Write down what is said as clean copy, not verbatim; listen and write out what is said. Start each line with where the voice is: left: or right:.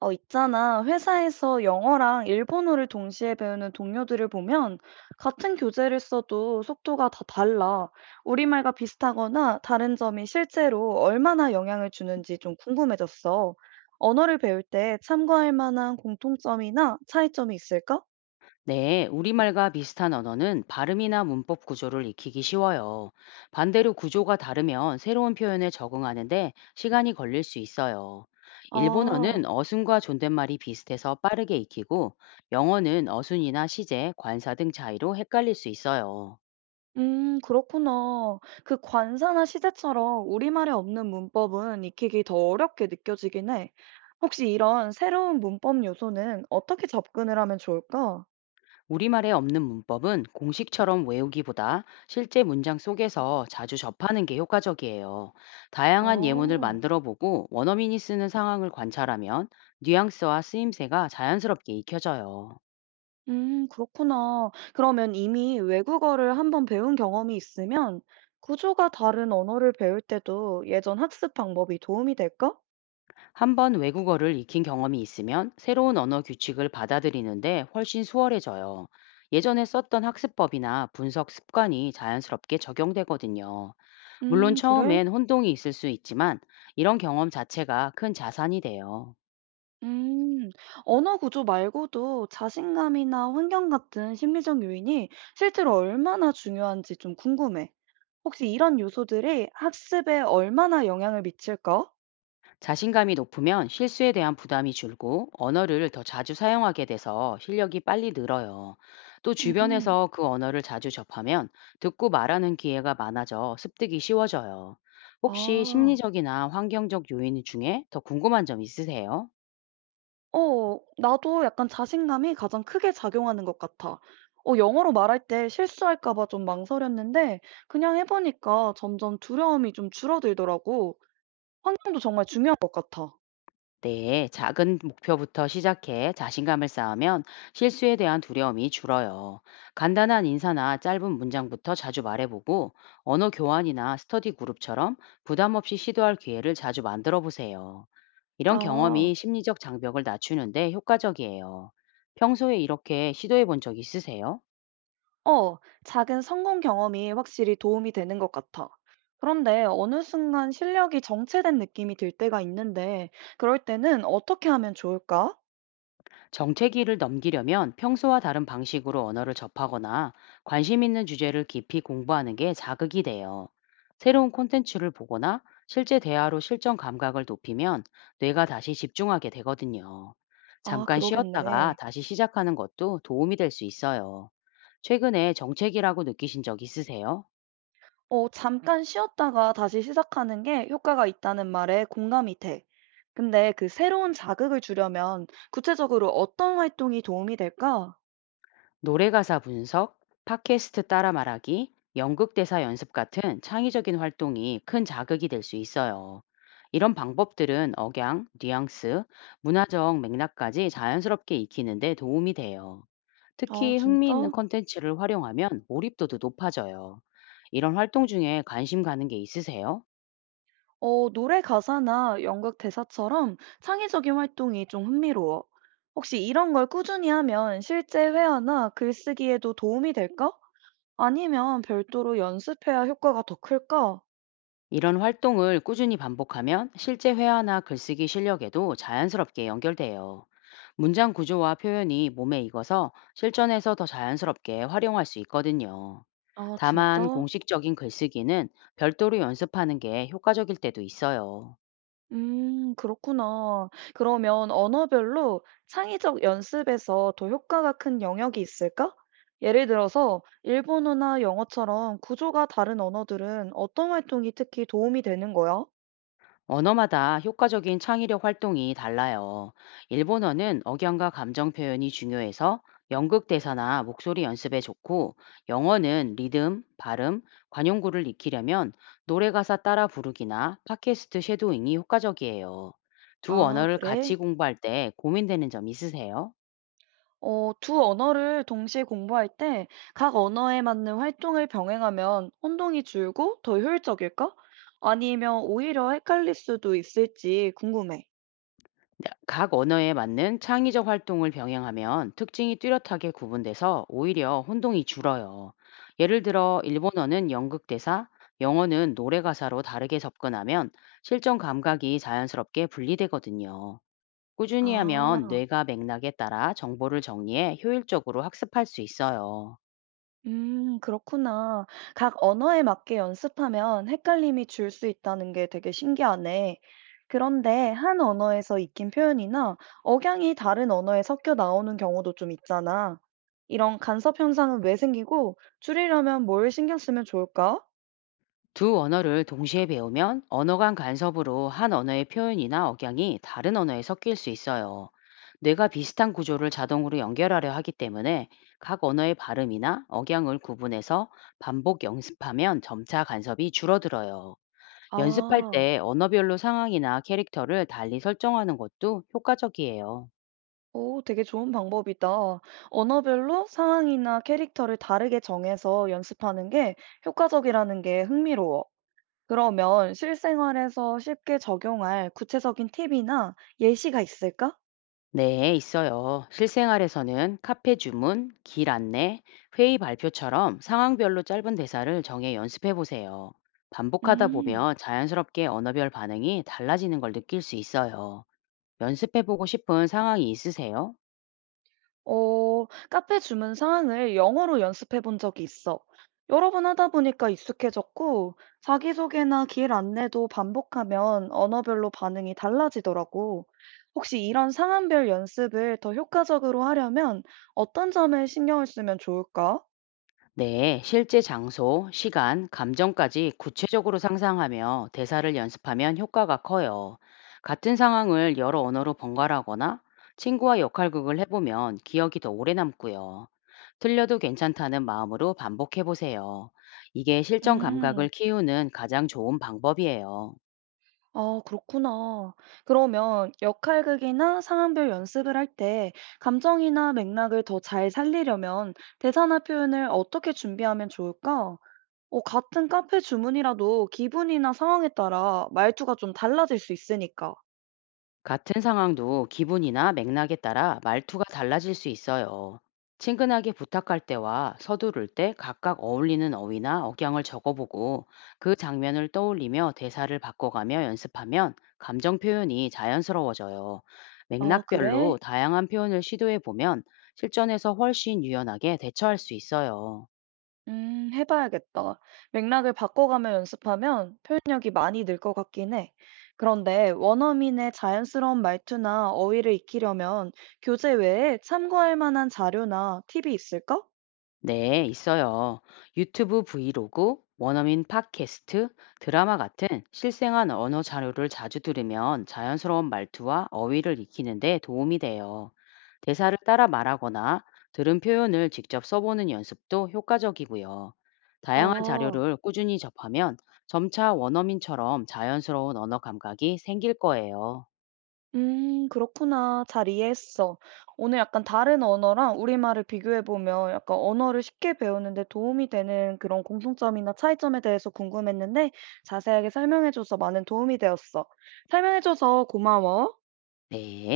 right: 있잖아. 회사에서 영어랑 일본어를 동시에 배우는 동료들을 보면 같은 교재를 써도 속도가 다 달라. 우리말과 비슷하거나 다른 점이 실제로 얼마나 영향을 주는지 좀 궁금해졌어. 언어를 배울 때 참고할 만한 공통점이나 차이점이 있을까?
left: 네, 우리말과 비슷한 언어는 발음이나 문법 구조를 익히기 쉬워요. 반대로 구조가 다르면 새로운 표현에 적응하는데 시간이 걸릴 수 있어요.
right: 아.
left: 일본어는 어순과 존댓말이 비슷해서 빠르게 익히고, 영어는 어순이나 시제, 관사 등 차이로 헷갈릴 수 있어요.
right: 그렇구나. 그 관사나 시제처럼 우리말에 없는 문법은 익히기 더 어렵게 느껴지긴 해. 혹시 이런 새로운 문법 요소는 어떻게 접근을 하면 좋을까?
left: 우리말에 없는 문법은 공식처럼 외우기보다 실제 문장 속에서 자주 접하는 게 효과적이에요. 다양한 예문을
right: 아,
left: 만들어 보고 원어민이 쓰는 상황을 관찰하면 뉘앙스와 쓰임새가 자연스럽게 익혀져요.
right: 그렇구나. 그러면 이미 외국어를 한번 배운 경험이 있으면 구조가 다른 언어를 배울 때도 예전 학습 방법이 도움이 될까?
left: 한 번 외국어를 익힌 경험이 있으면 새로운 언어 규칙을 받아들이는데 훨씬 수월해져요. 예전에 썼던 학습법이나 분석 습관이 자연스럽게 적용되거든요. 물론
right: 그래.
left: 처음엔 혼동이 있을 수 있지만 이런 경험 자체가 큰 자산이 돼요.
right: 음, 언어 구조 말고도 자신감이나 환경 같은 심리적 요인이 실제로 얼마나 중요한지 좀 궁금해. 혹시 이런 요소들이 학습에 얼마나 영향을 미칠까?
left: 자신감이 높으면 실수에 대한 부담이 줄고 언어를 더 자주 사용하게 돼서 실력이 빨리 늘어요. 또
right: 음,
left: 주변에서 그 언어를 자주 접하면 듣고 말하는 기회가 많아져 습득이 쉬워져요. 혹시
right: 아,
left: 심리적이나 환경적 요인 중에 더 궁금한 점 있으세요?
right: 나도 약간 자신감이 가장 크게 작용하는 것 같아. 영어로 말할 때 실수할까 봐 좀 망설였는데 그냥 해보니까 점점 두려움이 좀 줄어들더라고. 환경도 정말 중요한 것 같아.
left: 네, 작은 목표부터 시작해 자신감을 쌓으면 실수에 대한 두려움이 줄어요. 간단한 인사나 짧은 문장부터 자주 말해보고 언어 교환이나 스터디 그룹처럼 부담 없이 시도할 기회를 자주 만들어 보세요. 이런
right: 아.
left: 경험이 심리적 장벽을 낮추는데 효과적이에요. 평소에 이렇게 시도해 본 적 있으세요?
right: 어, 작은 성공 경험이 확실히 도움이 되는 것 같아. 그런데 어느 순간 실력이 정체된 느낌이 들 때가 있는데, 그럴 때는 어떻게 하면 좋을까?
left: 정체기를 넘기려면 평소와 다른 방식으로 언어를 접하거나 관심 있는 주제를 깊이 공부하는 게 자극이 돼요. 새로운 콘텐츠를 보거나 실제 대화로 실전 감각을 높이면 뇌가 다시 집중하게 되거든요.
right: 아,
left: 잠깐 쉬었다가
right: 그러겠네.
left: 다시 시작하는 것도 도움이 될 수 있어요. 최근에 정체기라고 느끼신 적 있으세요?
right: 잠깐 쉬었다가 다시 시작하는 게 효과가 있다는 말에 공감이 돼. 근데 그 새로운 자극을 주려면 구체적으로 어떤 활동이 도움이 될까?
left: 노래 가사 분석, 팟캐스트 따라 말하기, 연극 대사 연습 같은 창의적인 활동이 큰 자극이 될 수 있어요. 이런 방법들은 억양, 뉘앙스, 문화적 맥락까지 자연스럽게 익히는데 도움이 돼요.
right: 아,
left: 특히 흥미있는
right: 진짜?
left: 콘텐츠를 활용하면 몰입도도 높아져요. 이런 활동 중에 관심 가는 게 있으세요?
right: 노래 가사나 연극 대사처럼 창의적인 활동이 좀 흥미로워. 혹시 이런 걸 꾸준히 하면 실제 회화나 글쓰기에도 도움이 될까? 아니면 별도로 연습해야 효과가 더 클까?
left: 이런 활동을 꾸준히 반복하면 실제 회화나 글쓰기 실력에도 자연스럽게 연결돼요. 문장 구조와 표현이 몸에 익어서 실전에서 더 자연스럽게 활용할 수 있거든요.
right: 아,
left: 다만
right: 진짜?
left: 공식적인 글쓰기는 별도로 연습하는 게 효과적일 때도 있어요.
right: 그렇구나. 그러면 언어별로 창의적 연습에서 더 효과가 큰 영역이 있을까? 예를 들어서 일본어나 영어처럼 구조가 다른 언어들은 어떤 활동이 특히 도움이 되는 거야?
left: 언어마다 효과적인 창의력 활동이 달라요. 일본어는 억양과 감정 표현이 중요해서 연극 대사나 목소리 연습에 좋고, 영어는 리듬, 발음, 관용구를 익히려면 노래 가사 따라 부르기나 팟캐스트 쉐도잉이 효과적이에요. 두
right: 아,
left: 언어를 같이
right: 그래?
left: 공부할 때 고민되는 점 있으세요?
right: 두 언어를 동시에 공부할 때 각 언어에 맞는 활동을 병행하면 혼동이 줄고 더 효율적일까? 아니면 오히려 헷갈릴 수도 있을지 궁금해.
left: 각 언어에 맞는 창의적 활동을 병행하면 특징이 뚜렷하게 구분돼서 오히려 혼동이 줄어요. 예를 들어 일본어는 연극 대사, 영어는 노래 가사로 다르게 접근하면 실전 감각이 자연스럽게 분리되거든요. 꾸준히 하면
right: 아,
left: 뇌가 맥락에 따라 정보를 정리해 효율적으로 학습할 수 있어요.
right: 그렇구나. 각 언어에 맞게 연습하면 헷갈림이 줄 수 있다는 게 되게 신기하네. 그런데 한 언어에서 익힌 표현이나 억양이 다른 언어에 섞여 나오는 경우도 좀 있잖아. 이런 간섭 현상은 왜 생기고 줄이려면 뭘 신경 쓰면 좋을까?
left: 두 언어를 동시에 배우면 언어 간 간섭으로 한 언어의 표현이나 억양이 다른 언어에 섞일 수 있어요. 뇌가 비슷한 구조를 자동으로 연결하려 하기 때문에 각 언어의 발음이나 억양을 구분해서 반복 연습하면 점차 간섭이 줄어들어요. 연습할
right: 아.
left: 때 언어별로 상황이나 캐릭터를 달리 설정하는 것도 효과적이에요.
right: 오 되게 좋은 방법이다. 언어별로 상황이나 캐릭터를 다르게 정해서 연습하는 게 효과적이라는 게 흥미로워. 그러면 실생활에서 쉽게 적용할 구체적인 팁이나 예시가 있을까?
left: 네, 있어요. 실생활에서는 카페 주문, 길 안내, 회의 발표처럼 상황별로 짧은 대사를 정해 연습해 보세요. 반복하다
right: 음.
left: 보면 자연스럽게 언어별 반응이 달라지는 걸 느낄 수 있어요. 연습해 보고 싶은 상황이 있으세요?
right: 카페 주문 사항을 영어로 연습해 본 적이 있어. 여러 번 하다 보니까 익숙해졌고, 자기소개나 길 안내도 반복하면 언어별로 반응이 달라지더라고. 혹시 이런 상황별 연습을 더 효과적으로 하려면 어떤 점을 신경을 쓰면 좋을까?
left: 네, 실제 장소, 시간, 감정까지 구체적으로 상상하며 대사를 연습하면 효과가 커요. 같은 상황을 여러 언어로 번갈아거나 친구와 역할극을 해보면 기억이 더 오래 남고요. 틀려도 괜찮다는 마음으로 반복해보세요. 이게 실전 감각을
right: 음,
left: 키우는 가장 좋은 방법이에요.
right: 아, 그렇구나. 그러면 역할극이나 상황별 연습을 할 때 감정이나 맥락을 더 잘 살리려면 대사나 표현을 어떻게 준비하면 좋을까? 같은 카페 주문이라도 기분이나 상황에 따라 말투가 좀 달라질 수 있으니까.
left: 같은 상황도 기분이나 맥락에 따라 말투가 달라질 수 있어요. 친근하게 부탁할 때와 서두를 때 각각 어울리는 어휘나 억양을 적어보고 그 장면을 떠올리며 대사를 바꿔가며 연습하면 감정 표현이 자연스러워져요.
right: 아, 그래?
left: 맥락별로 다양한 표현을 시도해보면 실전에서 훨씬 유연하게 대처할 수 있어요.
right: 해봐야겠다. 맥락을 바꿔가며 연습하면 표현력이 많이 늘 것 같긴 해. 그런데 원어민의 자연스러운 말투나 어휘를 익히려면 교재 외에 참고할 만한 자료나 팁이 있을까?
left: 네, 있어요. 유튜브 브이로그, 원어민 팟캐스트, 드라마 같은 실생활 언어 자료를 자주 들으면 자연스러운 말투와 어휘를 익히는데 도움이 돼요. 대사를 따라 말하거나 들은 표현을 직접 써보는 연습도 효과적이고요. 다양한
right: 아.
left: 자료를 꾸준히 접하면 점차 원어민처럼 자연스러운 언어 감각이 생길 거예요.
right: 그렇구나. 잘 이해했어. 오늘 약간 다른 언어랑 우리말을 비교해 보면 약간 언어를 쉽게 배우는데 도움이 되는 그런 공통점이나 차이점에 대해서 궁금했는데 자세하게 설명해 줘서 많은 도움이 되었어. 설명해 줘서 고마워.
left: 네.